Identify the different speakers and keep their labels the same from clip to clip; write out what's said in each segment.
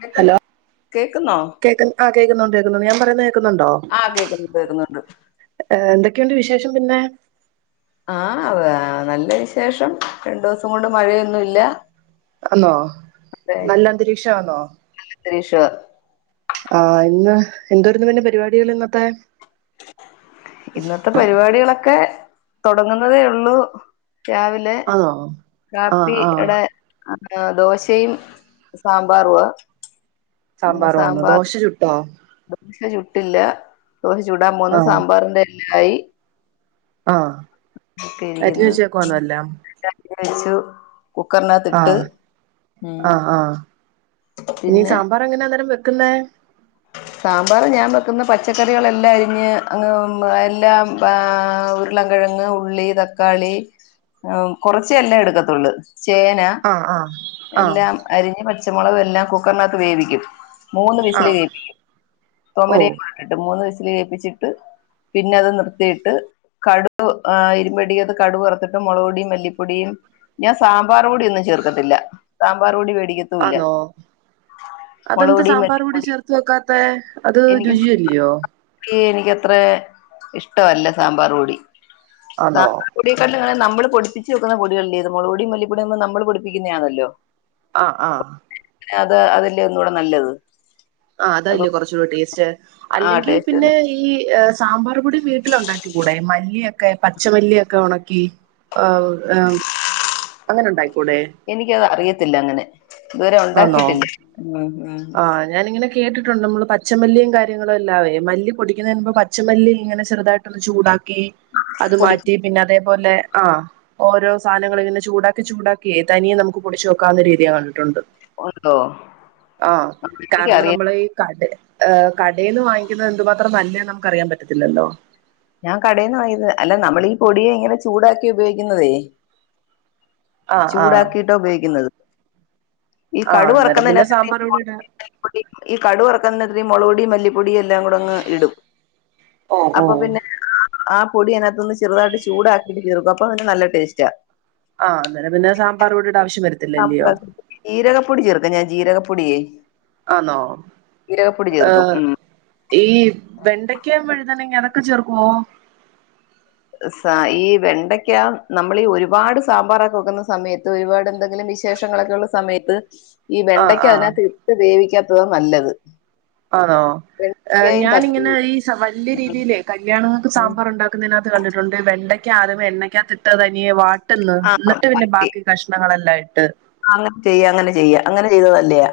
Speaker 1: കേക്ക
Speaker 2: ഹലോ
Speaker 1: കേക്കുന്നോ
Speaker 2: കേക്ക്ന്ന് ആഹ് കേക്കുന്നുണ്ട് കേക്കുന്നൊണ്ട് ഞാൻ പറയുന്ന കേക്കുന്നുണ്ടോ
Speaker 1: ആഹ് കേക്കുന്നു കേക്കുന്നുണ്ട്
Speaker 2: ഏഹ് ന്തൊക്കെണ്ട് വിശേഷം പിന്നെ
Speaker 1: ആഹ് വേ നല്ല വിശേഷം രണ്ടു ദിവസം കൊണ്ട് മഴയൊന്നുഇല്ല
Speaker 2: അന്നോ നല്ല അന്തരീക്ഷാന്നോ
Speaker 1: നല്ലന്തരീക്ഷവാ
Speaker 2: ആഹ് ഇന്ന് എന്തുവാരുന്നു പിന്നെ പരിപാടിക ഇന്നത്തെ
Speaker 1: ഇന്നത്തെ പരിപാടികളൊക്കെ തൊടങ്ങുന്നതേ ഉള്ളൂ രാവിലെ
Speaker 2: ആണോ ആ
Speaker 1: കാപ്പി
Speaker 2: ആ
Speaker 1: ടെ ആ ആഹ് ദോശയും സാമ്പാറുവാ പിന്നെ
Speaker 2: സാമ്പാറുവാന്നോ
Speaker 1: സാമ്പാർ
Speaker 2: ദോശ ചുട്ടോ
Speaker 1: ദോശ ചുട്ടില്ല ദോശ ചുടാൻ
Speaker 2: ആ
Speaker 1: പോന്ന് സാമ്പാറിന്റെ എല്ലായി
Speaker 2: ആഹ് അരിഞ്ഞ് വെച്ചേക്കുവാന്നോ എല്ലാം
Speaker 1: [inaudible] ച്ചു
Speaker 2: ആ
Speaker 1: കുക്കറിനാകത്തിട്ട് ഉം
Speaker 2: ആ
Speaker 1: പിന്നെ
Speaker 2: അങ്ങനാ അന്നേരം വെക്കുന്നേ
Speaker 1: സാമ്പാറ് ഞാൻ വെക്കുന്നെ പച്ചക്കറികളെല്ലാം അരിഞ്ഞ് അങ്ങ് എല്ലാം പ്പാ ഉരുളം കെഴങ് ഉള്ളി തക്കാളി ഉം കൊറച്ചെ എല്ലം എടുക്കത്തുള്ളൂ ചേ ന
Speaker 2: ആ ആ ആ
Speaker 1: എല്ലാം അരിഞ്ഞ് പച്ചമുളകും എല്ലാം കുക്കറിനകത്ത് വേവിക്കും മൂന്ന്
Speaker 2: ആ
Speaker 1: വിസല് കേ
Speaker 2: ഓ
Speaker 1: [unintelligible] മൂന്ന് വിസില് കേപ്പിച്ചിട്ട് പിന്നെ അത് നിർത്തിയിട്ട് കടുക് ആ ഇരുമ്പട്ടിയ്ക്കാത്ത് കടു വറത്തിട്ട് മുളക് പൊടിയും മല്ലിപ്പൊടിയും ഞാൻ സാമ്പാറ് പൊടി ഒന്നും ചേർക്കത്തില്ല സാമ്പാറ് പൊടി വേടി
Speaker 2: ആന്നോ
Speaker 1: മുളക്
Speaker 2: അതെന്ത്
Speaker 1: പൊടി
Speaker 2: സാമ്പാർപൊടി
Speaker 1: മല്ലിപ്പൊടി
Speaker 2: ചേർത്ത് വെക്കാത്തെത്
Speaker 1: എനിക്ക് [inaudible] സാമ്പാറ് പൊടി എനിക്കത്ര ഇഷ്ട വല്ല സാമ്പാറ് പൊടി
Speaker 2: ആന്നോ
Speaker 1: പൊടിത്തന്നെങ്ങനെ നമ്മള് പൊടിപ്പിച്ച് വെക്കുന്ന പൊടികളില്ലേ അത് മൊളക് പൊടിം മല്ലിപ്പൊടിം ഒന്നും നമ്മള് പൊടിപ്പിക്കുന്നെയാണല്ലോ
Speaker 2: ആഹ് ആഹ്
Speaker 1: അത് അതെല്ലേ ഒന്നൂടെ നല്ലത്
Speaker 2: ആഹ്
Speaker 1: അത്
Speaker 2: അതല്ലേ കുറച്ചൂടെ ടേസ്റ്റ്
Speaker 1: ആ
Speaker 2: അല്ലെങ്കി
Speaker 1: ടേസ്റ്റ്
Speaker 2: പിന്നെ
Speaker 1: തന്നെ
Speaker 2: ഈ സാമ്പാർപൊടി വീട്ടില് ഉണ്ടാക്കി കൂടെ മല്ലിയൊക്കെ പച്ചമല്ലിയൊക്കെ ഉണക്കി ആഹ് ആഹ് അങ്ങനെ ഉണ്ടായിക്കൂടെ
Speaker 1: എനിക്കത് അറിയത്തില്ല അങ്ങനെ ഇതുവരെ
Speaker 2: ആന്നോ
Speaker 1: ഉണ്ടാക്കിട്ടില്ല ഉംഉം
Speaker 2: ആഹ് ഞാനിങ്ങനെ കേട്ടിട്ടുണ്ട് നമ്മള് പച്ചമല്ലിയും കാര്യങ്ങളും എല്ലാവെ മല്ലി പൊടിക്കുന്നതിന് മുമ്പ് പച്ചമല്ലി ഇങ്ങനെ ചെറുതാ യിട്ടൊന്ന് ചൂടാക്കി അത്
Speaker 1: പൊടി
Speaker 2: മാറ്റി പിന്നെ അതേപോലെ ആഹ് ഓരോ സാധനങ്ങൾ ഇങ്ങനെ ചൂടാക്കി ചൂടാക്കി തനിയെ നമുക്ക് പൊടിച്ചു വെക്കാവുന്ന രീതി ഞാൻ കണ്ടിട്ടുണ്ട്
Speaker 1: ഒര് തോ
Speaker 2: ആഹ് കാരണം നമ്മളെ ഈ കട കടേന്ന് വാങ്ങിക്കുന്നത് എന്തുമാത്രം നല്ലേന്ന് നമുക്ക് അറിയാൻ പറ്റത്തില്ലല്ലോ
Speaker 1: ഞാൻ കടേന്ന് വാങ്യേത് അല്ല നമ്മളീ പൊടിയെ ഇങ്ങനെ ചൂടാക്കി ഉപയോഗിക്കുന്നതേ
Speaker 2: ആഹ് ആഹ്
Speaker 1: ചൂടാക്കിട്ടാ ഉപയോഗിക്കുന്നത് ഈ
Speaker 2: ആഹ്
Speaker 1: കടു
Speaker 2: അന്നേരം പിന്നെ
Speaker 1: വറുക്കുന്നതിനെപ്പറ്റി
Speaker 2: സാമ്പാർ പൊടി ഇടാ
Speaker 1: [unintelligible] ഈ കടുക് വർക്കന്നത്ലീ മൊളക് പൊടീം മല്ലി പൊടീം എല്ലാം കൂടെ അങ്ങ് ഇടും
Speaker 2: ഓ ഓ
Speaker 1: അപ്പം പിന്നെ ആ പൊടി അതിനാത്തൊന്ന് ചെറുതായിട്ട് ചൂടാക്കിട്ട് ചേർക്കും അപ്പൊ അതിന് നല്ല ടേസ്റ്റാ
Speaker 2: ആഹ് അന്നേരം പിന്നെ സാമ്പാർ പൊടീടെ ആവശ്യം വരത്തില്ല അല്ല്യോ
Speaker 1: ജീരകപ്പൊടി ചേർക്കും ഞാൻ ജീരകപ്പൊടിയേ
Speaker 2: ആന്നോ
Speaker 1: ജീരകപ്പൊടി ചേർക്കും
Speaker 2: ഏഹ്
Speaker 1: ഉം
Speaker 2: ഈ വെണ്ടയ്ക്ക വഴുതനെങ്ങ അതൊക്കെ ചേർക്കുവോ
Speaker 1: സ ഈ വെണ്ടയ്ക്ക നമ്മളീ ഒരുപാട് സാമ്പാറൊക്കെ വെക്കുന്ന സമയത്ത് ഒരുപാട് എന്തെങ്കിലും ലിമിറ്റേഷങ്ങളൊക്കെ ഉള്ള സമയത്ത് ഈ
Speaker 2: ആഹ്
Speaker 1: വെണ്ടയ്ക്ക
Speaker 2: ആഹ്
Speaker 1: അതിനത്തിട്ട് വേവിക്കാത്തതാ നല്ലത്
Speaker 2: ആന്നോ ആഹ്
Speaker 1: വെണ്ടയ്ക്കായും തക്ക
Speaker 2: ഞാനിങ്ങനെ ഈ വല്യ രീതിയിലെ കല്യാണങ്ങൾക്ക് സാമ്പാറുണ്ടാ ക്കുന്നേനാത്ത് കണ്ടിട്ടുണ്ട് വെണ്ടയ്ക്ക ആദ്യം എണ്ണക്ക്യാത്തിട്ടേ തനിയേ വാ ട്ടുന്ന്
Speaker 1: ആ
Speaker 2: എന്നിട്ട് പിന്നെ ബാക്കി കഷ്ണങ്ങളെല്ലാം ഇട്ട്
Speaker 1: അങ്ങനെ ചെയ്യ അങ്ങനെ ചെയ്യ അങ്ങനെ ചെയ്താ നല്ലെയാ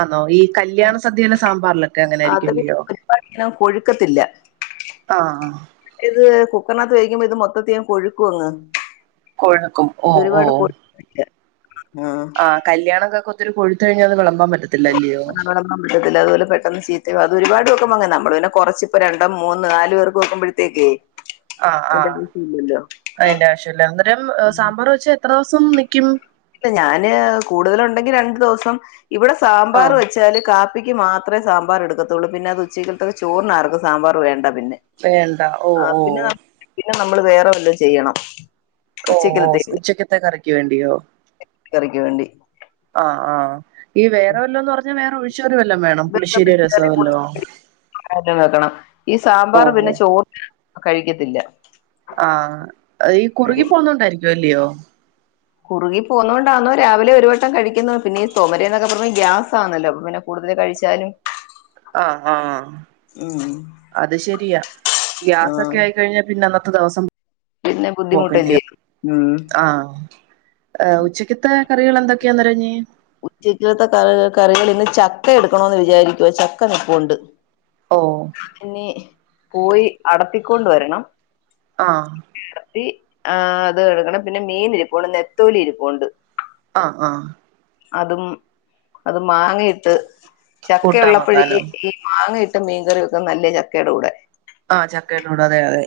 Speaker 2: ആന്നോ ഈ കല്യാണ സദ്യയിലെ സാമ്പാറിലൊക്കെ അങ്ങനെ ആയിരിക്കും അല്ലിയോ
Speaker 1: അപ്പം അധികം കൊഴുക്കത്തില്ല
Speaker 2: ആഹ് ആഹ്
Speaker 1: ഇത് കുക്കറിനകത്ത് വേവി ക്കുമ്പോ ഇത് മൊത്തത്തി അങ്ങ് കൊഴുക്കു അങ്
Speaker 2: കൊഴുക്കും ഓഹ് ഓഹ്
Speaker 1: ഇല്ല ആഹ്
Speaker 2: കല്യാണൊക്കെ ഒത്തിരി കൊഴുത്തഴിഞ്ഞാ അത് വെളമ്പാൻ പറ്റത്തില്ല അല്യോ
Speaker 1: നടക്കാൻ പറ്റത്തില്ല അതുപോലെ പെട്ടെന്ന് ചീത്തയാവും അത് ഒരുപാട് വെക്കുമ്പ അങ്ങനാ നമ്മള് പിന്നെ കൊറച്ച് പ്പൊ രണ്ട് മൂന്ന് നാല് പേർക്ക് വെക്കുമ്പഴ ത്തേക്കേ
Speaker 2: ആഹ് ആഹ് അയ്ന്റെ ആവശ്യല്ല അന്നേരം സാമ്പാർ വെച്ചാ എത്ര ദിവസം നിക്ക്യും
Speaker 1: ഇല്ല ഞാന് കൂടുതലുണ്ടെങ്കി രണ്ടു ദവസം ഇവടെ സാമ്പാർ
Speaker 2: ആഹ്
Speaker 1: വെച്ച വെച്ചാല് കാപ്പിക്ക് മാത്രമേ സാമ്പാർ എടുക്കത്തുള്ളൂ പിന്നെ അത് ഉച്ചക്ക്ത്തൊക്ക് ചോറിനാരും സാമ്പാർ വേണ്ട പിന്നെ
Speaker 2: വേണ്ട ഓഹ്
Speaker 1: ആഹ് പിന്നെ
Speaker 2: ഓഹ്
Speaker 1: ന- പിന്നെ നമ്മള് വേറെ വല്ല ചെയ്യണം
Speaker 2: ഓഹ് ഓഹ്
Speaker 1: ഉച്ചക്കലത്തേക്ക്
Speaker 2: ഉച്ചക്കത്തെ കറിക്ക് വേണ്ടിയോ
Speaker 1: കറിക്ക് വേണ്ടി
Speaker 2: ആഹ് ആഹ് ഈ വേറെ വല്ലം എന്ന് പറഞ്ഞാൽ വേറെ ഒഴിച്ചു കറി വല്ലം വേണോ
Speaker 1: [inaudible] വെക്കണം ഈ സാമ്പാർ
Speaker 2: ഓഹോ
Speaker 1: പിന്നെ ചോറ് കഴിക്കത്തില്ല
Speaker 2: ആഹ് ഈ
Speaker 1: ആരും
Speaker 2: കുറുകി പോവുന്നോണ്ടായിരിക്കും അല്ലയോ
Speaker 1: കുറുകി പോകുന്നോണ്ടാന്നോ രാവിലെ ഒരു വട്ടം കഴിക്കുന്നത് പിന്നെ ഈ തോമരയ എന്നൊക്കെ പറഞ്ഞ ഗ്യാസാന്നല്ലോ പിന്നെ കൂടുതൽ കഴിച്ചാല്
Speaker 2: ആഹ് ആഹ്
Speaker 1: ഉം
Speaker 2: അത് ശരിയാ
Speaker 1: ആ
Speaker 2: ഗ്യാസൊക്കെ ആയിക്കഴിഞ്ഞാ പിന്നെ അന്നത്തെ ദിവസം
Speaker 1: പിന്നെ ബുദ്ധിമുട്ടല്ലേ
Speaker 2: പോക്കണ്ടോ
Speaker 1: ഉം
Speaker 2: ആഹ് ഉച്ചക്കത്തെ കറികൾ എന്തൊക്കെയാ അന്നേരം ഇഞ്ഞി
Speaker 1: ഉച്ചക്കത്തെ കറികൾ ഇന്ന് ചക്ക എടുക്കണന്ന് വിചാരിക്കുവ ചക്ക നിപ്പുണ്ട്
Speaker 2: ഓഹ്
Speaker 1: ഇനി പോയി അടത്തിക്കൊണ്ട് വരണം
Speaker 2: ആഹ്
Speaker 1: അടത്തി ആഹ് അത് എടുക്കണം പിന്നെ മീൻ ഇരിപ്പ്ണ്ട് നെത്തോലി ഇരിപ്പ്ണ്ട്
Speaker 2: ആഹ് ആഹ്
Speaker 1: അതും അത് മാങ്ങയിട്ട്
Speaker 2: കൂട്ടാൻ
Speaker 1: ചക്കയുള്ളപ്പഴി
Speaker 2: വെക്കാനോ
Speaker 1: മാങ്ങയിട്ട് മീൻ കറി വക്കം നല്ല ചക്കയുടെ കൂടെ
Speaker 2: ആഹ് ചക്കടെ കൂടെ അതെ അതെ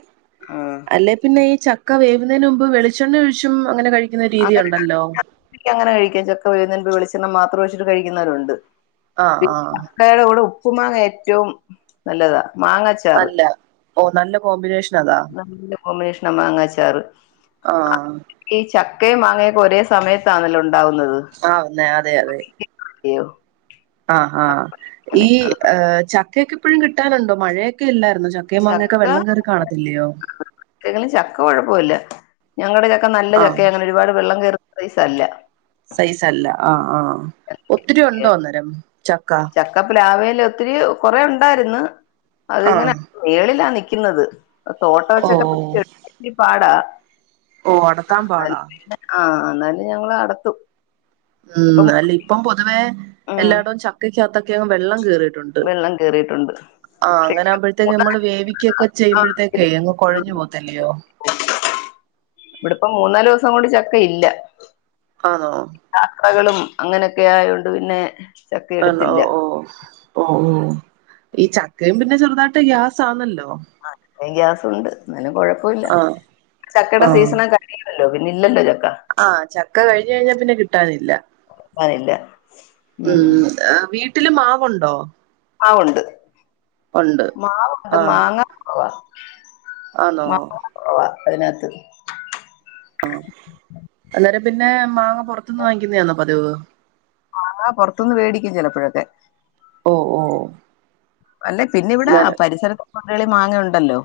Speaker 1: ആഹ്
Speaker 2: അല്ലെ പിന്നെ ഈ ചക്ക വേവുന്നതിന് മുമ്പ് വെളിച്ചെണ്ണ ഒഴിച്ചും അങ്ങനെ കഴിക്കും
Speaker 1: [inaudible] അങ്ങനെ കഴിക്കാം ചെക്ക വേവുന്നതിന് മുമ്പ് വെളിച്ചെണ്ണ മാത്രം ഒഴിച്ചിട്ട് കഴിക്കുന്നവരുണ്ട്
Speaker 2: ആഹ്
Speaker 1: പിന്നെ
Speaker 2: ആഹ്
Speaker 1: ചക്കയുടെ കൂടെ ഉപ്പു മാങ്ങ ഏറ്റവും നല്ലതാ മാങ്ങ
Speaker 2: നല്ല ഓ നല്ല കോമ്പിനേഷൻ അതാ
Speaker 1: ല്ല കോമ്പിനേഷൻ മാങ്ങാച്ചാറ്
Speaker 2: ആഹ്
Speaker 1: ഈ ചക്കയും മാങ്ങയൊക്കെ ഒരേ സമയത്താണല്ലോ ഉണ്ടാവുന്നത്
Speaker 2: ആ ഒന്നെ അതെ അതെ
Speaker 1: അയ്യോ
Speaker 2: ആ ആ
Speaker 1: അങ്ങനെ
Speaker 2: ഈ
Speaker 1: ആ
Speaker 2: ചക്കയൊക്കെ ഇപ്പോഴും കിട്ടാനുണ്ടോ മഴയൊക്കെ ഇല്ലായിരുന്നു ച ക്ക ആവുമ്പൊ അങ്ങനെയൊക്കെ വെള്ളം കയറി കാണത്തില്ലയോ
Speaker 1: ഏ ചക്ക കുഴപ്പമില്ല ഞങ്ങളുടെ ചക്ക നല്ല
Speaker 2: ആഹ്
Speaker 1: ചക്ക അങ്ങനെ ഒരുപാട് വെള്ളം കയറുന്ന സൈസല്ല
Speaker 2: സൈസ് അല്ല ആഹ് ആഹ് ഒത്തിരി ഉണ്ടോ അന്നേരം ചക്ക
Speaker 1: പ്ലാവേൽ ഒത്തിരി കൊറെ ഉണ്ടായിര്ന്ന് അതിങ്ങനെ
Speaker 2: ആഹ്
Speaker 1: മേളിലാ നിക്കുന്നത് തോട്ടം
Speaker 2: ഓ
Speaker 1: വെച്ചൊക്കെ പിടിച്ച് ഒത്തിരി പാടാ
Speaker 2: ഓ അടർത്താൻ പാടാ
Speaker 1: ആഹ് എന്നാലും ഞങ്ങള് അടർത്തും
Speaker 2: ഉം അല്ല ഇപ്പം പൊതുവേ
Speaker 1: ഉം
Speaker 2: എല്ലായിടവും ചക്കയ്ക്കകത്തൊക്കെയും വെള്ളം കയറിട്ട്
Speaker 1: വെള്ളം കയറിയിട്ടുണ്ട്
Speaker 2: ആഹ് അങ്ങനാകുമ്പോഴത്തേക്ക് നമ്മള് വേവിക്കൊക്കെ ചെയ്യുമ്പോഴത്തേക്കേ അങ്ങ് കൊഴഞ്ഞു പോകത്തില്ലയോ
Speaker 1: ഇവിടിപ്പം മൂന്നാല് ദിവസം കൊണ്ട് ചക്ക ഇല്ല
Speaker 2: ആണോ
Speaker 1: യാത്രകളും അങ്ങനൊക്കെ ആയൊണ്ട് പിന്നെ ചക്ക
Speaker 2: ആണോ
Speaker 1: എടുത്തില്ല
Speaker 2: ഓ ഓ ഓ ഓ ഈ ചക്കയും പിന്നെ ചെറുതായിട്ട് ഗ്യാസ് ആന്നല്ലോ
Speaker 1: ആ ഗ്യാസുണ്ട് എന്നാലും കുഴപ്പമില്ല
Speaker 2: ആഹ്
Speaker 1: ചക്കടെ
Speaker 2: ആഹ്
Speaker 1: സീസണൊ [inaudible] പിന്നെ ഇല്ലല്ലോ ചക്ക.
Speaker 2: ആഹ് ചക്ക കഴിഞ്ഞ് കഴിഞ്ഞാ പിന്നെ കിട്ടാനില്ല
Speaker 1: കിട്ടാനില്ല
Speaker 2: ഉം. ആഹ് വീട്ടില് മാവൊണ്ടോ?
Speaker 1: ആഹ് ഒണ്ട് മാവൊണ്ട്
Speaker 2: ആഹ്
Speaker 1: മാങ്ങ കൊറവാ
Speaker 2: ആന്നോ
Speaker 1: മാങ്ങാ കൊറവാ അതിനാത്ത്.
Speaker 2: ആഹ് അന്നേരം പിന്നെ മാങ്ങ പൊറത്തൂന്ന് വാങ്ങിക്കുന്നെയാണോ പതിവ്
Speaker 1: മാങ്ങ പൊറത്തൂന്ന് മേടിക്കും ചെലപ്പഴൊക്കെ
Speaker 2: ഓഹ് ഓഹ്
Speaker 1: അല്ലാ പിന്നെ ഇവിടെ പരിസരത്തെ വീടുകളി മാങ്ങ ഒണ്ടല്ലോ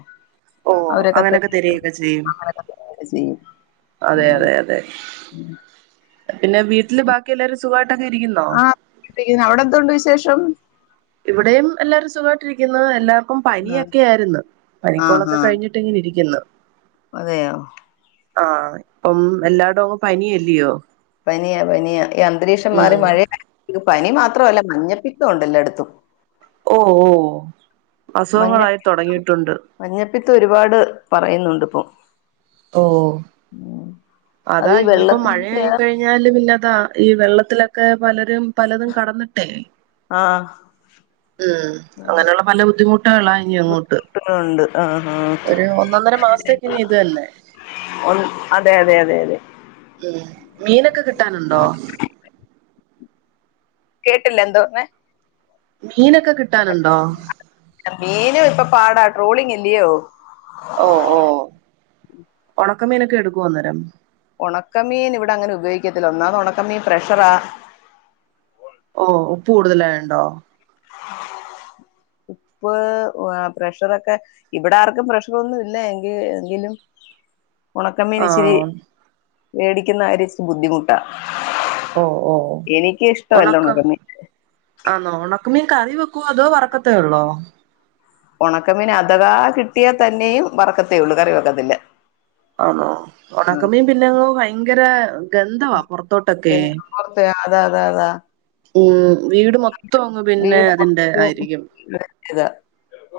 Speaker 2: ഓ
Speaker 1: അവരൊക്കെ
Speaker 2: അങ്ങനെയൊക്കെ തരികയൊക്കെ ചെയ്യും
Speaker 1: [unintelligible] ചെയ്യും
Speaker 2: അതെ അതെ അതെ
Speaker 1: ഉം
Speaker 2: പിന്നെ വീട്ടില് ബാക്കി എല്ലാരും സുഖവായിട്ടൊക്കെ ഇരിക്കുന്നോ?
Speaker 1: ക്കുന്നു അവിടെ എന്തൊണ്ട് വിശേഷം?
Speaker 2: ഇവിടെയും എല്ലാവരും സുഖവായിട്ടിരിക്കുന്നു എല്ലാർക്കും
Speaker 1: ആ
Speaker 2: പനിയൊക്കെ ആയിരുന്നു
Speaker 1: ആഹ്
Speaker 2: പനിക്കോളൊക്കെ
Speaker 1: ആഹ്
Speaker 2: കഴിഞ്ഞി ട്ട്ങ്ങനെ ഇരിക്കുന്നു
Speaker 1: അതെയോ
Speaker 2: ആഹ് ഇപ്പം എല്ലാടോം അങ്ങ് പനിയല്ലയോ
Speaker 1: പനിയാ പനിയാ ഈ അന്തരീക്ഷം
Speaker 2: ഉം
Speaker 1: മാറി മഴ [unintelligible] പനി മാത്രല്ലാ മഞ്ഞപ്പിത്തോം ഒണ്ട് എല്ലാടത്തും
Speaker 2: ഓഹ് ഓഹ്
Speaker 1: മഞ്ഞ
Speaker 2: അസുഖങ്ങളായി തൊടങ്ങിയിട്ടുണ്ട്
Speaker 1: മഞ്ഞപ്പിത്തം ഒരുപാട് പറയുന്നുണ്ട് ഇപ്പം
Speaker 2: ഓഹ്
Speaker 1: ഉം അതീ വെള്ളത്തിന്റെയാ
Speaker 2: കഴിഞ്ഞാലും [unintelligible] ഇല്ല ഈ വെള്ളത്തിലൊക്കെ പലരും പലതും കടന്നിട്ടെ
Speaker 1: ആഹ്
Speaker 2: ഉം അങ്ങനെയുള്ള പല ബുദ്ധിമുട്ടുകളാ ഇനി അങ്ങോ ട്ട്
Speaker 1: ഉണ്ട് ആഹ്
Speaker 2: ഒരു ഒന്നൊന്നര മാസത്തേക്ക് ഇനി ഇതല്ലേ
Speaker 1: ഒണ്ട് അതെ അതെ അതെ അതെ
Speaker 2: ഉം മീനൊക്കെ കിട്ടാനുണ്ടോ?
Speaker 1: കേട്ടില്ലാ എന്താ പറഞ്ഞെ
Speaker 2: മീനൊക്കെ കിട്ടാനുണ്ടോ
Speaker 1: ആഹ് മീനും ഇപ്പൊ പാടാ ട്രോളിങ്ങല്ലയോ.
Speaker 2: ഓഹ് ഓഹ് ഒണക്കമീനൊക്കെ എടുക്കുവോ അന്നേരം
Speaker 1: ഒണക്കമീൻ ഇവിടെ അങ്ങനെ ഉപയോഗിക്കത്തില്ലാ ഒന്നാമത് ഒണക്കമീൻ പ്രഷറാ.
Speaker 2: ഓഹ് ഉപ്പ് കൂടുതലായോണ്ടോ?
Speaker 1: ഉപ്പ് പ്രഷറൊക്കെ ഇവിടെ ആർക്കും പ്രഷറൊന്നും ഇല്ലാ എങ്കി എങ്കിലും ഒണക്കമ്മീൻ ഇച്ചിരി
Speaker 2: ആഹ്
Speaker 1: മേടിക്കുന്ന കാര്യം ഇച്ചിരി ബുദ്ധിമുട്ടാ
Speaker 2: ഓ ഓ
Speaker 1: എനിക്ക് ഇഷ്ട്ടവല്ലാ
Speaker 2: ഉണക്ക
Speaker 1: ഒണക്കമീൻ
Speaker 2: ആന്നോ ഒണക്ക മീൻ കറി വെക്കുവോ അതോ വറക്കത്തേ ഒള്ളോ
Speaker 1: ഒണക്കമീൻ അഥവാ കിട്ടിയാ തന്നെയും വറക്കത്തേ ഒള്ളൂ കറി വെക്കത്തില്ലാ
Speaker 2: ആന്നോ ഓണക്കമീൻ പിന്നെ ഭയങ്കര ഗന്ധവാ പൊറത്തോട്ടൊക്കെയെ
Speaker 1: എന്താ പുറത്ത് അതാ അതാ അതാ
Speaker 2: ഉം വീട് മൊത്തം അങ്ങ് പിന്നെ
Speaker 1: വീട്
Speaker 2: അതിന്റെ
Speaker 1: പുറത്ത്
Speaker 2: ആയിരിക്കും
Speaker 1: ഇതാ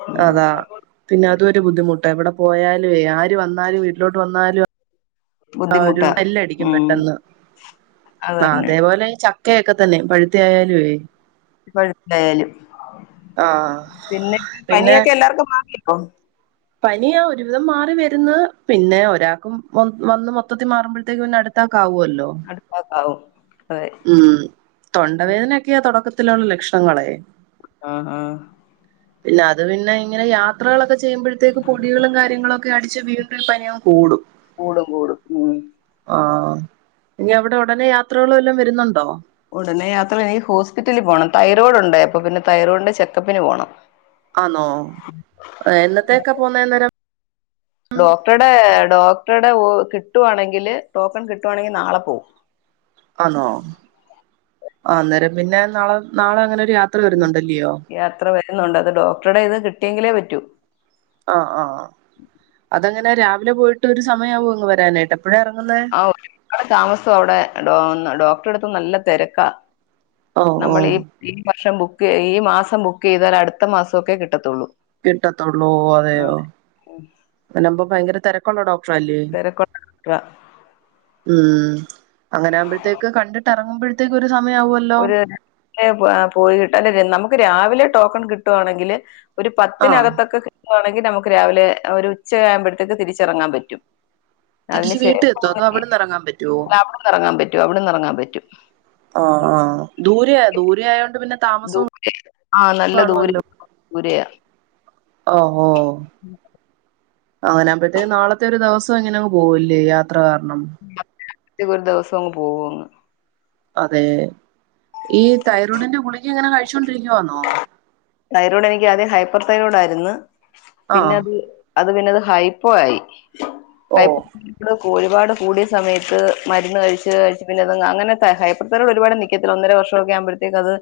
Speaker 1: ഉം.
Speaker 2: അതാ പിന്നെ അതു ഒരു ബുദ്ധിമുട്ടാ എവിടെ പോയാലുവെ ആര് വന്നാലു ലോട്ട് വന്നാലുവാ ആ ഒരു
Speaker 1: ബുദ്ധിമുട്ടാ
Speaker 2: സ്മെലടിക്കും
Speaker 1: ഉം
Speaker 2: പെട്ടെന്ന്. ആ
Speaker 1: അതന്നെ
Speaker 2: അതേപോലെ ച കേക്കെത്തന്നെ പഴുത്ത ആയാലുവേ.
Speaker 1: പ്പഴുത്തായാലും
Speaker 2: ആഹ്
Speaker 1: പിന്നെ പനിയൊക്കെ എല്ലാർക്കും മാറിയോ
Speaker 2: പനി ആ ഒരുവിധം മാറി വരുന്ന് പിന്നെ ഒരാൾക്കും വന്ന് മൊത്തത്തിൽ മാറുമ്പോഴത്തേക്ക് പിന്നെ അടുത്ത് ക്കാവല്ലോ
Speaker 1: അടുത്താക്കാവും അതെ
Speaker 2: ഉം തൊണ്ടവേദനക്ക ക്കയാ തൊടക്കത്തിലുള്ള ലക്ഷണങ്ങളെ,
Speaker 1: ആഹ് ആഹ്
Speaker 2: പിന്നെ അത് പിന്നെ ഇങ്ങനെ യാത്രകളൊക്കെ ചെയ്യുമ്പോഴ ത്തേക്ക് പൊടികളും കാര്യങ്ങളൊക്കെ അടിച്ച് വീണ്ടും ഈ പനിയങ്ങ് കൂടും.
Speaker 1: കൂടും കൂടും ഉം.
Speaker 2: ആഹ് ഇനി അവിടെ ഉടനെ യാത്രകള് വല്ലോം വരുന്നുണ്ടോ?
Speaker 1: ഉടനെ യാത്ര എനിക്ക് ഹോസ്പിറ്റലിൽ പോണം തൈറോയിഡ് ഉണ്ട് അപ്പൊ പിന്നെ തൈറോയിഡിന്റെ ചെക്കപ്പിന് പോണം.
Speaker 2: ആന്നോ എന്നന്നത്തേക്കാ പോകുന്നന്നേരം
Speaker 1: ഡോക്ടറുടെ ഡോക്ടറുടെ ഒ കിട്ടുവാണെങ്കില് ടോക്കൺ കിട്ടുവാണെങ്കില് നാളെ പോവും.
Speaker 2: ആന്നോ ആഹ് അന്നേരം പിന്നെ നാളെ നാളെ അങ്ങനെ ഒരു യാത്ര
Speaker 1: ഉം.
Speaker 2: വരുന്നുണ്ടല്ലയോ?
Speaker 1: യാത്ര വരുന്നുണ്ട് അത് ഡോക്ടറുടെ ഇത് കിട്ടിയെങ്കിലേ പറ്റൂ
Speaker 2: ആഹ് ആഹ് അതങ്ങനെ രാവിലെ പോയിട്ട് ഒരു സമയാവോ ഇങ്ങ് വരാനായിട്ട് എപ്പഴാ ഇറങ്ങുന്നേ,
Speaker 1: അടെ താമസം അവിടെ ടൊ ഡോക്ടറടുത്ത് നല്ല തിരക്കാ,
Speaker 2: ഓ ഓ
Speaker 1: നമ്മൾ ഈ ഈ വർഷം ബുക്ക് ഈ മാസം ബുക്ക് ചെയ്താൽ അടുത്ത മാസമൊക്കെ കിട്ടത്തുള്ളൂ.
Speaker 2: കിട്ടത്തുള്ളൂ
Speaker 1: ആ,
Speaker 2: അതെയോ
Speaker 1: ഉം.
Speaker 2: അതിനുപ്പ ഭയങ്കര തെര ള്ള ഡോക്ടറ അല്ലേ
Speaker 1: തിരക്കുള്ള ഡോക്ടറാ.
Speaker 2: ഉം അങ്ങനെകുമ്പോഴത്തേക്ക് കണ്ടിട്ടിറങ്ങുമ്പോഴത്തേക്ക് ഒരു സമയ ആവു
Speaker 1: ഒര് [unintelligible] നമുക്ക് രാവിലെ ടോക്കൺ കിട്ടുവാണെങ്കില് ഒരു
Speaker 2: ആഹ്
Speaker 1: പത്തിനകത്തൊക്കെ കിട്ടുവാണെങ്കില് നമുക്ക് രാവിലെ ഒരു ഉച്ചയാകുമ്പോഴത്തേക്ക് തിരിച്ചെറങ്ങാൻ പറ്റും. അതിന്
Speaker 2: തിരിച്ച് വീട്ടിൽ എത്തോ അതോ
Speaker 1: ശേഷമാണെങ്കിൽ
Speaker 2: അവിടുന്ന് ഇറങ്ങാൻ പറ്റുവോ
Speaker 1: അവിടന്ന് ഇറങ്ങാൻ പറ്റും അവിടന്ന് ഇറങ്ങാൻ പറ്റും.
Speaker 2: ആഹ് ആഹ് ദൂരെയാ ദൂരെ ആയതോണ്ട് പിന്നെ താമസവും
Speaker 1: ദൂര ആഹ് നല്ല ദൂരെ
Speaker 2: കാണുമല്ലോ
Speaker 1: ദൂരയാ,
Speaker 2: ഓഹ് ഓഹോ അങ്ങനെ ആകുമ്പോത്തേക്ക് നാളത്തെ ഒരു ദിവസം അങ്ങനങ്ങ് പോവുല്ലേ യാത്ര കാരണം
Speaker 1: ഒരു ദിവസം അങ്ങ് പോവോങ്ങ്
Speaker 2: അതെ ഈ തൈറോയ്ഡിന്റെ ഗുളിക എങ്ങനെ കഴിച്ചോണ്ടിരിക്കവാന്നോ?
Speaker 1: തൈറോയ്ട് എനിക്ക് ആദ്യം ഹൈപ്പർ തൈറോഡായിരുന്നു പിന്നെ
Speaker 2: ആഹ്
Speaker 1: അത് അത് പിന്നെ അത് ഹൈപ്പോ ആയി ഹൈ
Speaker 2: ഓഹ്
Speaker 1: ഒരുപാട് കൂടിയ സമയത്ത് മരുന്ന് കഴിച്ച് കഴിച്ച് പിന്നെ അത് അങ്ങനെ ഹൈ ഒരു പാട് നിൽക്കത്തില്ല ഒന്നര വർഷമൊക്കെ ആകുമ്പഴത്തേക്ക് അത്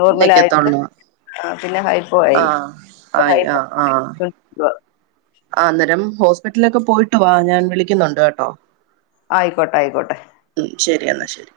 Speaker 1: നോർമലായിട്ട്,
Speaker 2: നിക്കത്തുള്ളൂ ആഹ് ആയി
Speaker 1: ഹൈപ്പോ
Speaker 2: ആഹ് ആഹ് ആഹ് അന്നേരം ഹോസ്പിറ്റലിലൊക്കെ പോയിട്ടു വാ ഞാൻ വിളിക്കുന്നുണ്ട് കേട്ടോ
Speaker 1: ആയിക്കോട്ടെ ആയിക്കോട്ടെ
Speaker 2: ഉം ശെരി എന്നാൽ ശെരി